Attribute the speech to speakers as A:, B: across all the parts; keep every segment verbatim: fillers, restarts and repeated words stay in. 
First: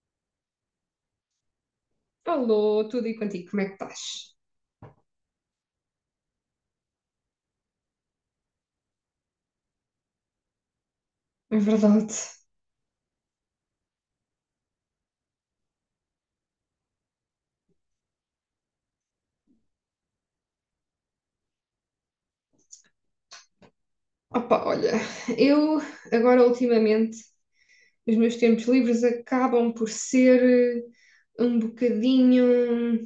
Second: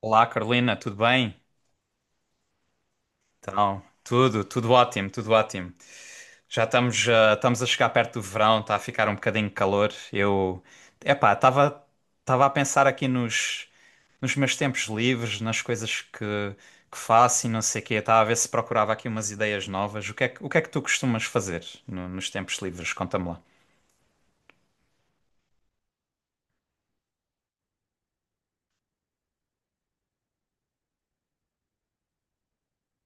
A: Olá, Carolina, tudo bem?
B: Alô, tudo e contigo, como é que
A: Então,
B: estás?
A: tudo, tudo ótimo, tudo ótimo. Já estamos, ah, estamos a chegar perto do verão, está a ficar um bocadinho de calor. Eu, epá,
B: É
A: estava,
B: verdade.
A: estava a pensar aqui nos, nos meus tempos livres, nas coisas que, que faço e não sei o quê. Estava a ver se procurava aqui umas ideias novas. O que é que, o que é que tu costumas fazer no- nos tempos livres? Conta-me lá.
B: Opa, olha, eu agora ultimamente os meus tempos livres acabam por ser eh, um bocadinho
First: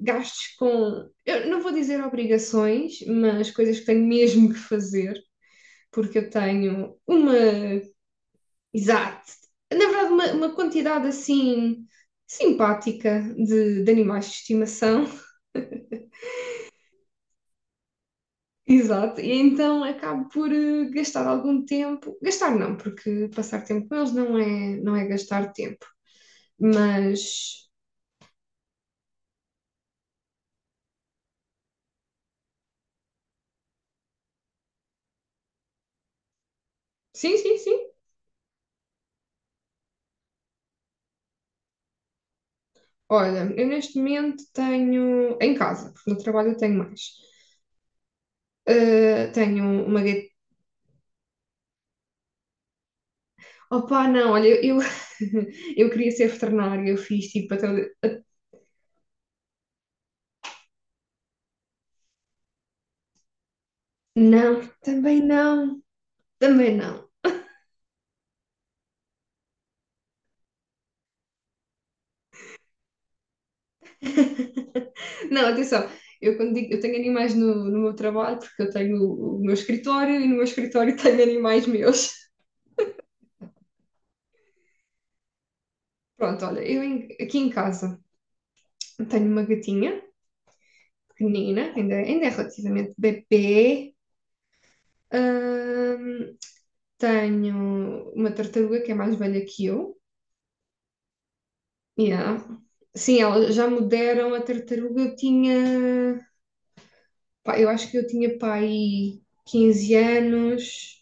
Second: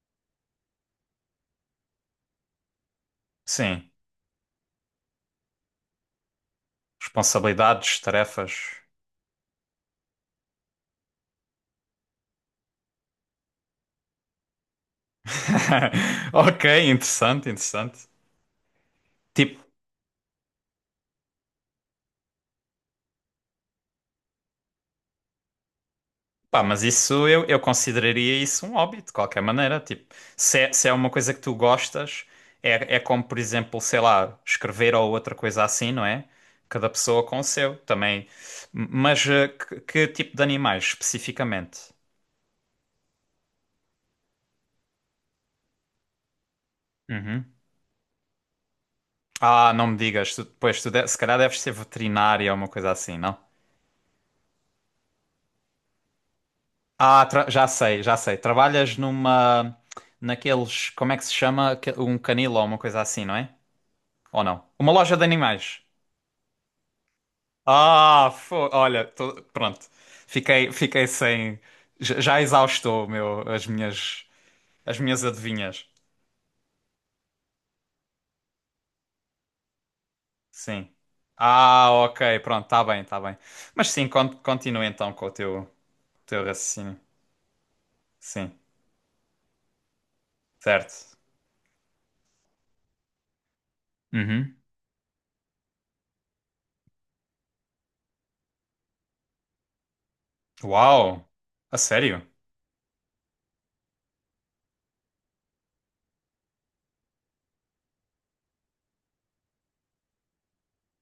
B: gastos com, eu não vou dizer obrigações, mas coisas que
A: Sim,
B: tenho mesmo que fazer, porque eu tenho uma,
A: responsabilidades, tarefas.
B: exato, na verdade uma, uma quantidade assim simpática de, de animais de estimação.
A: Ok, interessante, interessante.
B: Exato, e
A: Tipo,
B: então acabo por eh, gastar algum tempo, gastar não, porque passar tempo com eles não é, não é, gastar tempo,
A: pá, mas
B: mas
A: isso eu, eu consideraria isso um hobby, de qualquer maneira. Tipo, se é, se é uma coisa que tu gostas, é, é como, por exemplo, sei lá, escrever ou outra coisa assim, não é? Cada pessoa
B: sim,
A: com o
B: sim,
A: seu
B: sim.
A: também. M- Mas eh, que, que tipo de animais especificamente?
B: Olha, eu neste momento tenho, em casa, porque no trabalho eu tenho mais.
A: Uhum.
B: Eh, tenho
A: Ah, não me
B: uma gatinha.
A: digas, tu, pois tu de- se calhar deves ser veterinária ou uma coisa assim, não?
B: Opá, não, olha, eu, eu queria ser veterinária, eu
A: Ah,
B: fiz
A: tra-
B: tipo
A: já
B: até,
A: sei, já
B: o-
A: sei. Trabalhas numa, naqueles, como é que se chama? Que- Um canil ou uma coisa assim, não é? Ou não?
B: não,
A: Uma loja
B: também
A: de animais.
B: não, também não.
A: Ah, fo- olha, tô- pronto. Fiquei, fiquei sem. Já, já exaustou o meu, as minhas, as minhas
B: Não,
A: adivinhas.
B: atenção, eu quando digo, eu tenho animais no, no meu trabalho, porque eu tenho o, o meu escritório e no meu
A: Sim.
B: escritório tenho animais
A: Ah,
B: meus.
A: ok, pronto, tá bem, tá bem. Mas sim, con- continua então com o teu, teu
B: Pronto, olha, eu
A: raciocínio.
B: em- aqui em casa
A: Sim,
B: tenho uma gatinha
A: certo.
B: pequenina, ainda, ainda é relativamente bebê.
A: Uhum.
B: Ahm, Tenho uma tartaruga que é mais velha que eu.
A: Uau, a sério?
B: Yeah. Sim, elas já me deram a tartaruga, eu tinha, pá, eu acho que eu tinha pai quinze anos.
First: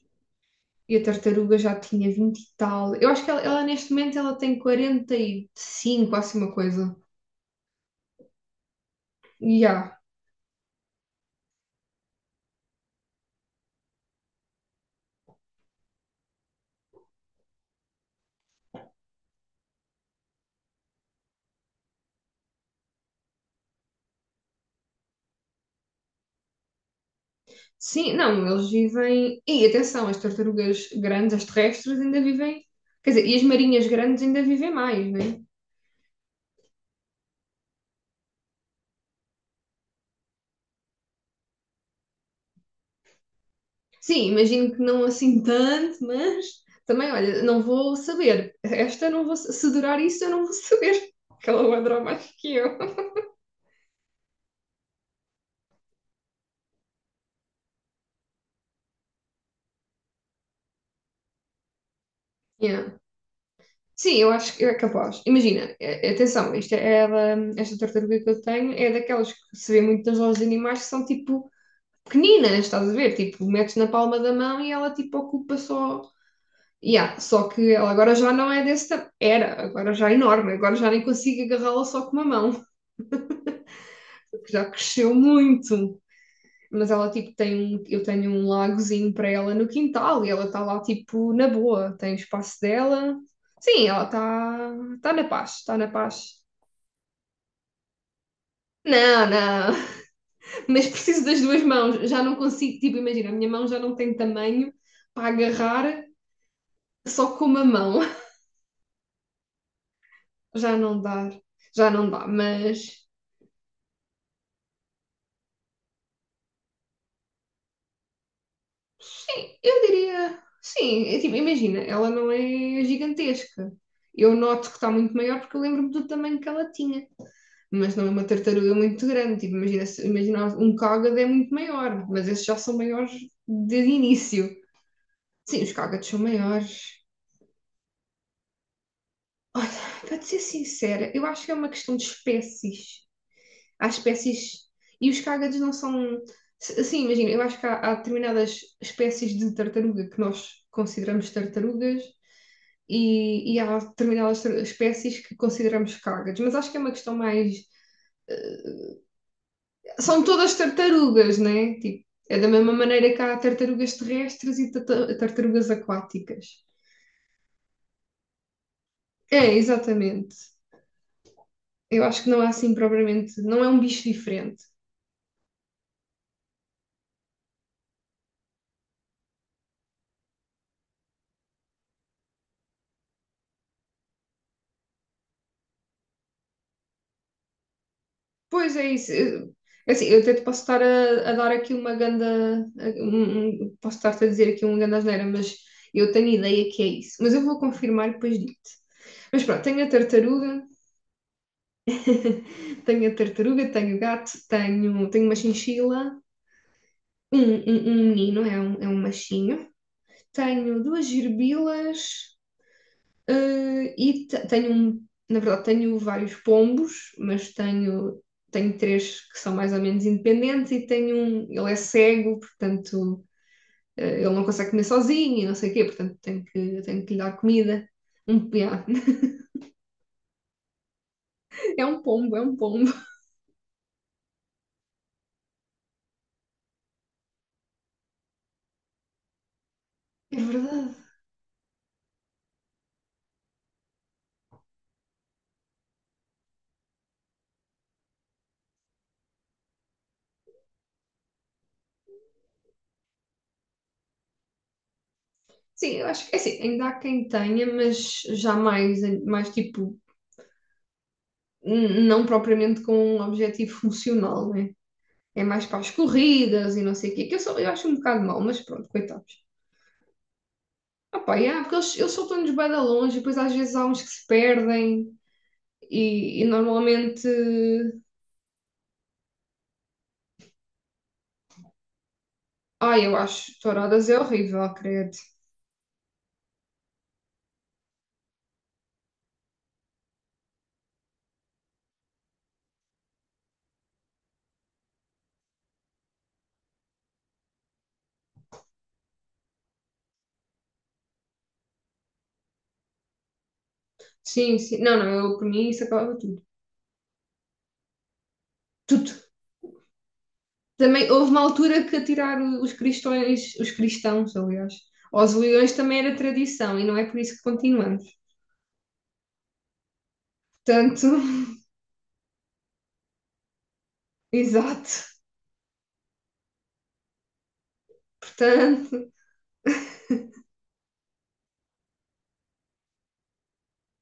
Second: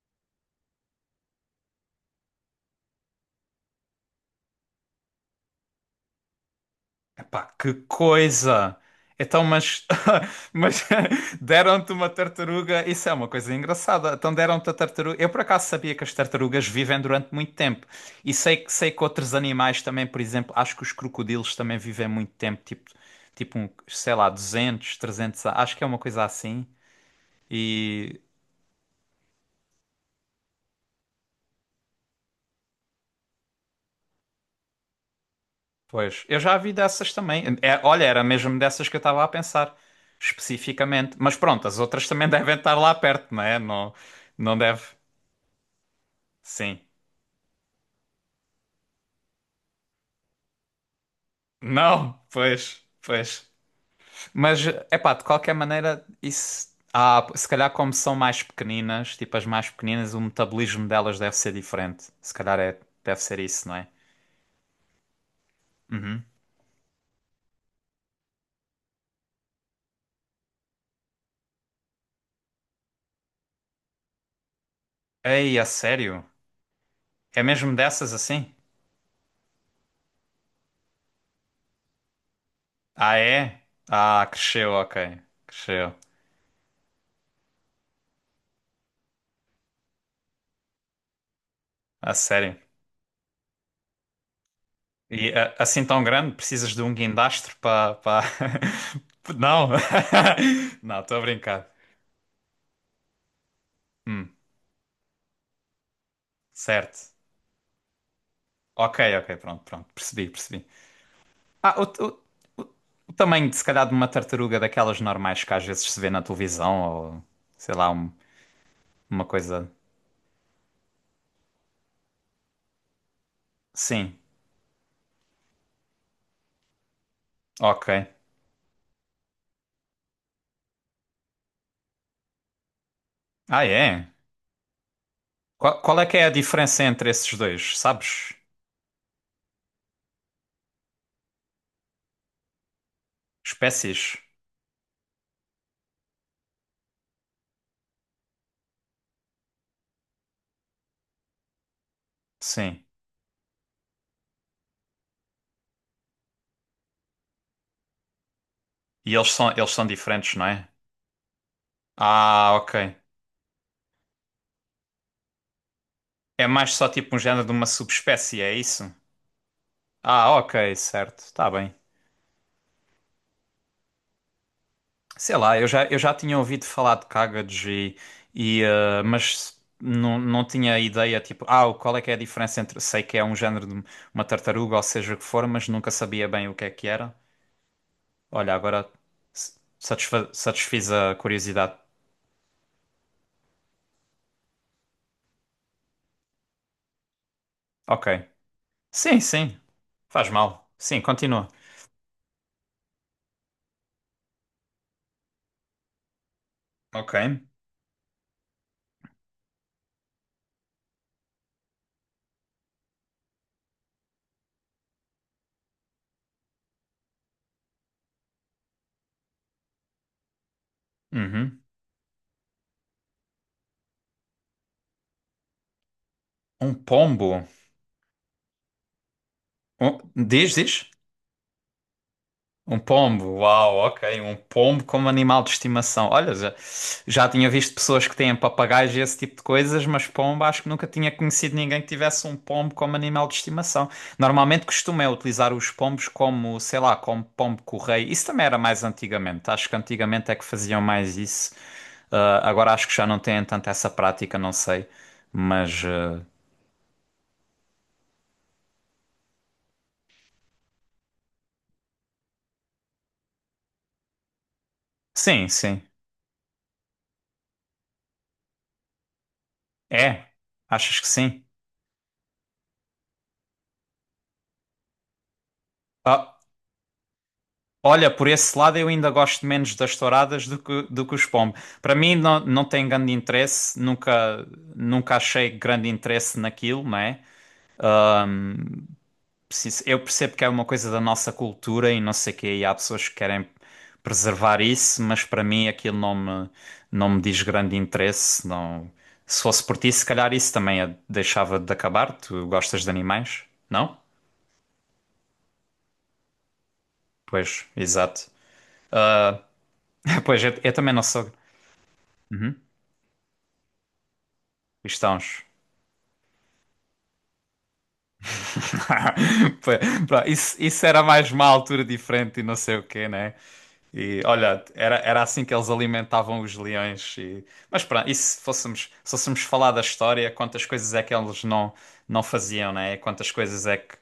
B: E a tartaruga já tinha vinte e tal. Eu acho que ela, ela, neste momento ela tem quarenta e cinco, assim uma coisa.
A: Pá, que coisa! Então, mas,
B: Yeah.
A: mas deram-te uma tartaruga, isso é uma coisa engraçada. Então deram-te a tartaruga. Eu por acaso sabia que as tartarugas vivem durante muito tempo. E sei, que- sei que outros animais também, por exemplo, acho que os crocodilos também vivem muito tempo, tipo, tipo um, sei lá, duzentos trezentos a- acho que é uma coisa assim.
B: Sim,
A: E,
B: não, eles vivem. E atenção, as tartarugas grandes, as terrestres, ainda vivem. Quer dizer, e as marinhas grandes ainda vivem mais, não é?
A: pois, eu já vi dessas também. É, olha, era mesmo dessas que eu estava a pensar, especificamente. Mas pronto, as outras também devem estar lá perto, não é? Não,
B: Sim,
A: não
B: imagino
A: deve.
B: que não assim tanto, mas
A: Sim.
B: também, olha, não vou saber. Esta não vou. Se durar isso, eu não vou saber, porque ela vai durar
A: Não,
B: mais que eu.
A: pois, pois. Mas, epá, de qualquer maneira, isso. Ah, se calhar como são mais pequeninas, tipo as mais pequeninas, o metabolismo delas deve ser diferente. Se calhar é,
B: Yeah.
A: deve ser isso, não é?
B: Sim, eu acho que é capaz. Imagina, eh,
A: Uhum.
B: atenção, isto é, é da- esta tartaruga que eu tenho é daquelas que se vê muito nas lojas de animais que são tipo pequeninas, estás a ver? Tipo, metes na palma da mão e ela tipo ocupa
A: Ei, a
B: só.
A: sério?
B: Yeah,
A: É
B: só que
A: mesmo
B: ela
A: dessas
B: agora já não
A: assim?
B: é desse tamanho. Era, agora já é enorme, agora já nem consigo agarrá-la só com uma mão,
A: Ah, é? Ah,
B: porque já
A: cresceu,
B: cresceu
A: ok. Cresceu.
B: muito. Mas ela tipo tem um, eu tenho um lagozinho para ela no quintal e ela está lá tipo na boa, tem
A: A
B: o espaço
A: sério.
B: dela. Sim, ela está tá tá na
A: E a-
B: paz, está
A: assim
B: na
A: tão grande,
B: paz.
A: precisas de um guindastro para. Pa...
B: Não,
A: pa- Não!
B: não, mas
A: Não, estou a
B: preciso das duas
A: brincar.
B: mãos. Já não consigo, tipo, imagina, a minha mão já não tem
A: Hum,
B: tamanho para agarrar
A: certo.
B: só com uma mão.
A: Ok, ok, pronto, pronto, percebi, percebi.
B: Já não dá,
A: Ah, o,
B: já não
A: o-
B: dá,
A: o-
B: mas
A: o tamanho, de, se calhar, de uma tartaruga daquelas normais que às vezes se vê na televisão, ou sei lá, um- uma
B: sim,
A: coisa.
B: eu diria, sim, é tipo, imagina, ela não é gigantesca.
A: Sim,
B: Eu noto que está muito maior porque eu lembro-me do tamanho que ela tinha, mas não é
A: ok.
B: uma tartaruga muito grande. Tipo, imagina, se- imagina, um cágado é muito maior, mas esses já são maiores
A: Ah,
B: desde o
A: é?
B: início. Sim, os
A: Qual, qual é
B: cágados
A: que
B: são
A: é a
B: maiores.
A: diferença entre esses dois, sabes?
B: Olha, para te ser sincera, eu acho que é uma questão de espécies. Há
A: Espécies?
B: espécies. E os cágados não são. S- Sim, imagina, eu acho que há, há, determinadas espécies de tartaruga que nós consideramos tartarugas
A: Sim.
B: e, e há determinadas tar- espécies que consideramos cágados. Mas acho que é uma questão mais. eh,
A: E eles são, eles são
B: São
A: diferentes, não
B: todas
A: é?
B: tartarugas, né? Tipo, é da
A: Ah,
B: mesma
A: ok.
B: maneira que há tartarugas terrestres e tata- tartarugas
A: É
B: aquáticas.
A: mais só tipo um género de uma subespécie, é isso?
B: É,
A: Ah,
B: exatamente.
A: ok, certo, tá bem.
B: Eu acho que não é assim propriamente. Não é um bicho diferente.
A: Sei lá, eu já, eu já tinha ouvido falar de Kagged e, e, eh, mas não, não tinha ideia, tipo, ah, qual é que é a diferença entre, sei que é um género de uma tartaruga ou seja o que for, mas nunca sabia bem o que é que era. Olha,
B: Pois é
A: agora
B: isso. Eu-
A: s-
B: Assim, eu
A: satisfa
B: até te posso estar
A: satisfiz a
B: a, a dar aqui
A: curiosidade.
B: uma ganda, a- um- um- posso estar-te a dizer aqui uma ganda asneira, mas eu tenho ideia que é isso. Mas eu vou
A: Ok.
B: confirmar e depois digo-te.
A: Sim,
B: Mas
A: sim,
B: pronto, tenho a
A: faz
B: tartaruga,
A: mal. Sim, continua.
B: tenho a tartaruga, tenho o gato, tenho, tenho uma chinchila,
A: Ok.
B: um, um, um menino, é um, é um machinho, tenho duas gerbilas. Eh, e te- tenho, um- na verdade, tenho vários pombos, mas tenho, tenho, três que são mais ou menos independentes e tenho um,
A: Uhum.
B: ele é cego, portanto, eh, ele não consegue comer sozinho e não sei o quê, portanto, tenho
A: Um
B: que, tenho que lhe dar
A: pombo.
B: comida. Um, yeah.
A: Um, diz, diz.
B: É um pombo, é um
A: Um
B: pombo.
A: pombo, uau, ok. Um pombo como animal de estimação. Olha, já, já tinha visto pessoas que têm papagaios e esse tipo de coisas, mas
B: É
A: pombo acho que nunca
B: verdade.
A: tinha conhecido ninguém que tivesse um pombo como animal de estimação. Normalmente costuma é utilizar os pombos como, sei lá, como pombo-correio. Isso também era mais antigamente. Acho que antigamente é que faziam mais isso. Ah, agora acho que já não têm tanto essa prática, não sei. Mas
B: Sim, eu
A: ah,
B: acho que é assim, ainda há quem tenha, mas já mais, mais tipo, n- não propriamente com um objetivo funcional, né? É
A: sim,
B: mais para
A: sim.
B: as corridas e não sei o quê, que eu, sou, eu acho um bocado mau, mas pronto, coitados.
A: É, achas que
B: Ah, pá,
A: sim?
B: yeah, porque eles, eles, soltam-nos bem da longe, e depois às vezes há uns que se perdem
A: Ah.
B: e, e normalmente.
A: Olha, por esse lado eu ainda gosto menos das touradas do que, do que os pombos. Para mim não, não tem
B: Ai,
A: grande
B: eu acho
A: interesse,
B: touradas é
A: nunca,
B: horrível,
A: nunca
B: credo.
A: achei grande interesse naquilo, não é? Preciso- Eu percebo que é uma coisa da nossa cultura e não sei o quê, e há pessoas que querem preservar isso, mas para mim aquilo não me, não me diz grande interesse. Não. Se fosse por ti, se calhar isso também a- deixava de acabar. Tu gostas de animais, não?
B: Sim, sim. Não, não, eu por mim isso acabava tudo.
A: Pois, exato.
B: Tudo.
A: Pois, eu, eu também não
B: Também
A: sou.
B: houve uma altura que atirar
A: Uhum,
B: os cristões, os cristãos, aliás, aos
A: cristãos.
B: leões também era tradição e não é por isso que continuamos.
A: Pá, pá, Isso, isso era
B: Portanto,
A: mais uma altura diferente e não sei o quê, né? E olha, era,
B: exato.
A: era assim que eles alimentavam os leões. e- Mas pronto, e se fôssemos,
B: Portanto,
A: se fôssemos falar da história, quantas coisas é que eles não, não faziam, né? Quantas coisas é que.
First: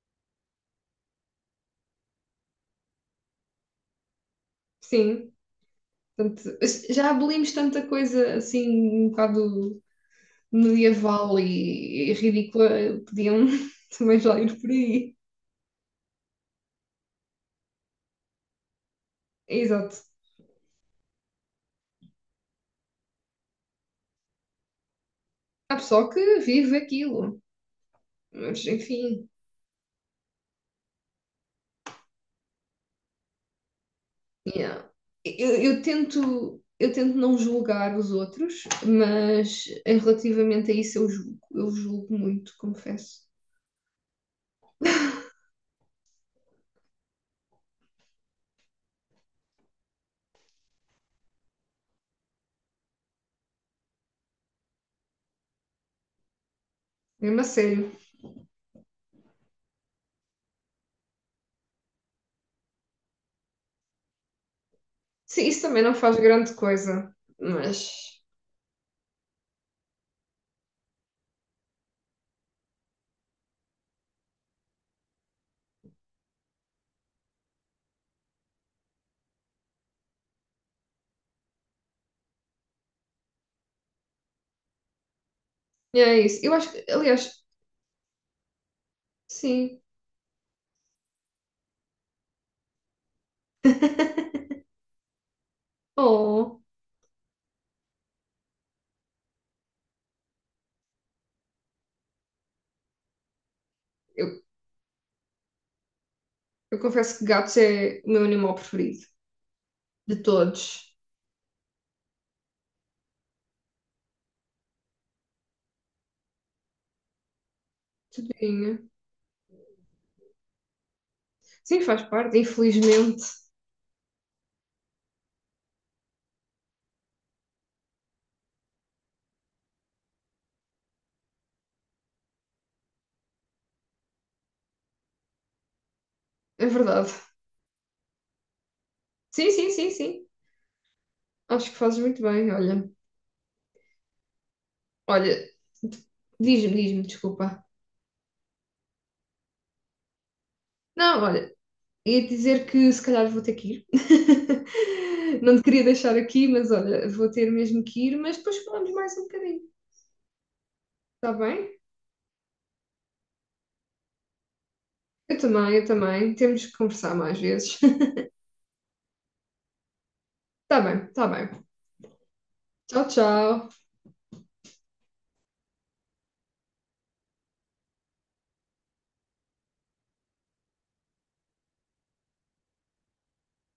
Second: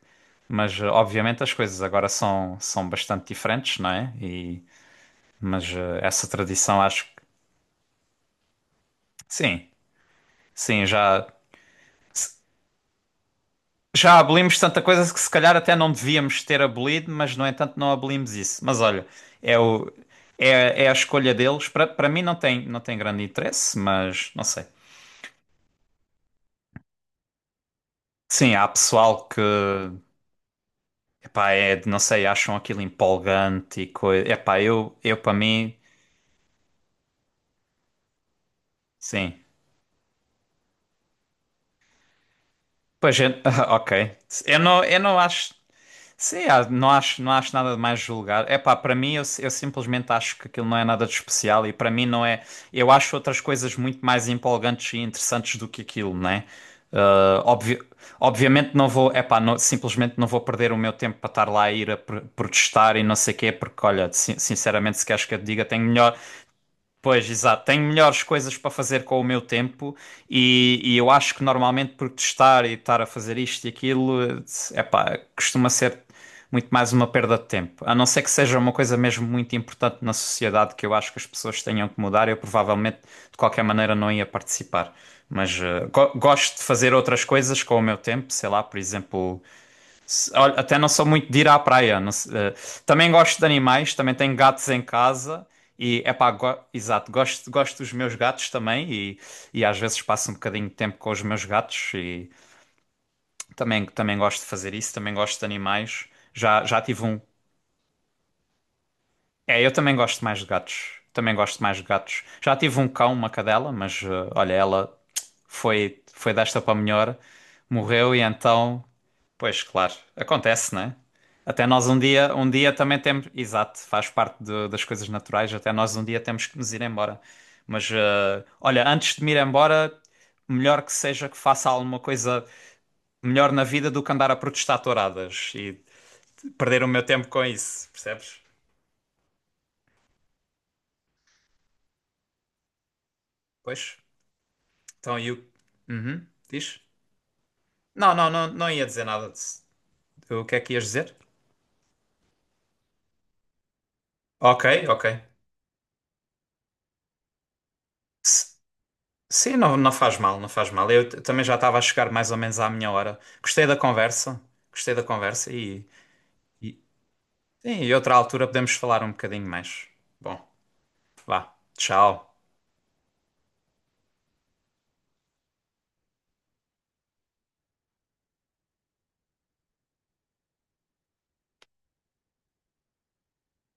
A: Mas eh, obviamente as coisas agora são, são bastante diferentes, não é? E,
B: sim.
A: mas eh, essa
B: Portanto,
A: tradição acho
B: já
A: que.
B: abolimos tanta coisa assim, um
A: Sim,
B: bocado
A: sim, já.
B: medieval e, e, ridícula, podiam
A: Já
B: também já
A: abolimos
B: ir por
A: tanta coisa
B: aí.
A: que se calhar até não devíamos ter abolido, mas no entanto não abolimos isso. Mas olha, é o,
B: Exato.
A: é, é a escolha deles. Para para mim não tem, não tem grande interesse, mas não sei.
B: Há pessoal que vive aquilo,
A: Sim,
B: mas
A: há pessoal
B: enfim,
A: que, epá, é, de- não sei, acham aquilo empolgante e coisa. Epá,
B: yeah.
A: eu, eu para
B: Eu,
A: mim,
B: eu tento, eu tento, não julgar os outros,
A: sim.
B: mas em relativamente a isso eu julgo, eu julgo muito,
A: Pois
B: confesso.
A: é, ok. Eu não, eu não acho. Sim, ah, não acho, não acho nada de mais julgar. É pá, para mim, eu, eu simplesmente acho que aquilo não é nada de especial e para mim não é. Eu acho outras coisas muito mais empolgantes e interessantes do que aquilo, né?
B: Mesmo
A: Ah,
B: a
A: obvi-
B: sério.
A: obviamente não vou, é pá, não- simplesmente não vou perder o meu tempo para estar lá a ir a pr- protestar e não sei o quê, porque olha, sin- sinceramente, se queres que eu te
B: Sim, isso
A: diga,
B: também
A: tenho
B: não faz
A: melhor,
B: grande coisa,
A: pois, exato. Tenho
B: mas
A: melhores coisas para fazer com o meu tempo e, e eu acho que normalmente protestar e estar a fazer isto e aquilo, é pá, costuma ser muito mais uma perda de tempo. A não ser que seja uma coisa mesmo muito importante na sociedade que eu acho que as pessoas tenham que mudar, eu provavelmente de qualquer maneira não ia participar. Mas eh,
B: yeah,
A: go-
B: é isso. Eu
A: gosto de
B: acho que,
A: fazer outras
B: aliás,
A: coisas com o meu tempo, sei lá, por exemplo,
B: sim.
A: se- olha, até não sou muito de ir à praia. não se- eh, também gosto de animais, também tenho gatos em casa e é pá,
B: Oh,
A: exato, gosto, gosto dos meus gatos também e, e às vezes passo um bocadinho de tempo com os meus gatos e também, também,
B: eu,
A: gosto de fazer isso, também gosto de animais. Já,
B: eu
A: já tive
B: confesso
A: um,
B: que gatos é o meu animal preferido
A: é, eu também
B: de
A: gosto mais de gatos.
B: todos.
A: Também gosto mais de gatos. Já tive um cão, uma cadela, mas eh, olha, ela foi foi desta para melhor, morreu e
B: Tadinha.
A: então, pois claro, acontece, né? Até
B: Sim,
A: nós um
B: faz
A: dia,
B: parte,
A: um dia também
B: infelizmente.
A: temos, exato, faz parte de- das coisas naturais, até nós um dia temos que nos ir embora. Mas eh, olha, antes de me ir embora, melhor que seja que faça alguma coisa melhor na vida do que andar a protestar touradas e
B: É
A: perder o meu
B: verdade.
A: tempo com isso, percebes?
B: Sim, sim, sim, sim. Acho que fazes muito bem, olha.
A: Pois. Então, e
B: Olha,
A: o. Uhum,
B: diz-me,
A: diz?
B: diz-me, desculpa.
A: Não, não, não, não ia dizer nada. De... O que é que ias dizer?
B: Não, olha, ia dizer que se calhar vou ter que ir.
A: Ok, ok.
B: Não te queria deixar aqui, mas olha, vou ter mesmo que ir, mas
A: S-
B: depois falamos mais um
A: Sim,
B: bocadinho,
A: não, não faz mal, não faz mal. Eu t-
B: está
A: também já estava
B: bem?
A: a chegar mais ou menos à minha hora. Gostei da conversa, gostei da
B: Eu
A: conversa
B: também, eu
A: e,
B: também. Temos que
A: e,
B: conversar mais
A: sim,
B: vezes.
A: e outra altura podemos falar um bocadinho mais. Bom,
B: Está bem, está
A: vá,
B: bem.
A: tchau.
B: Tchau, tchau.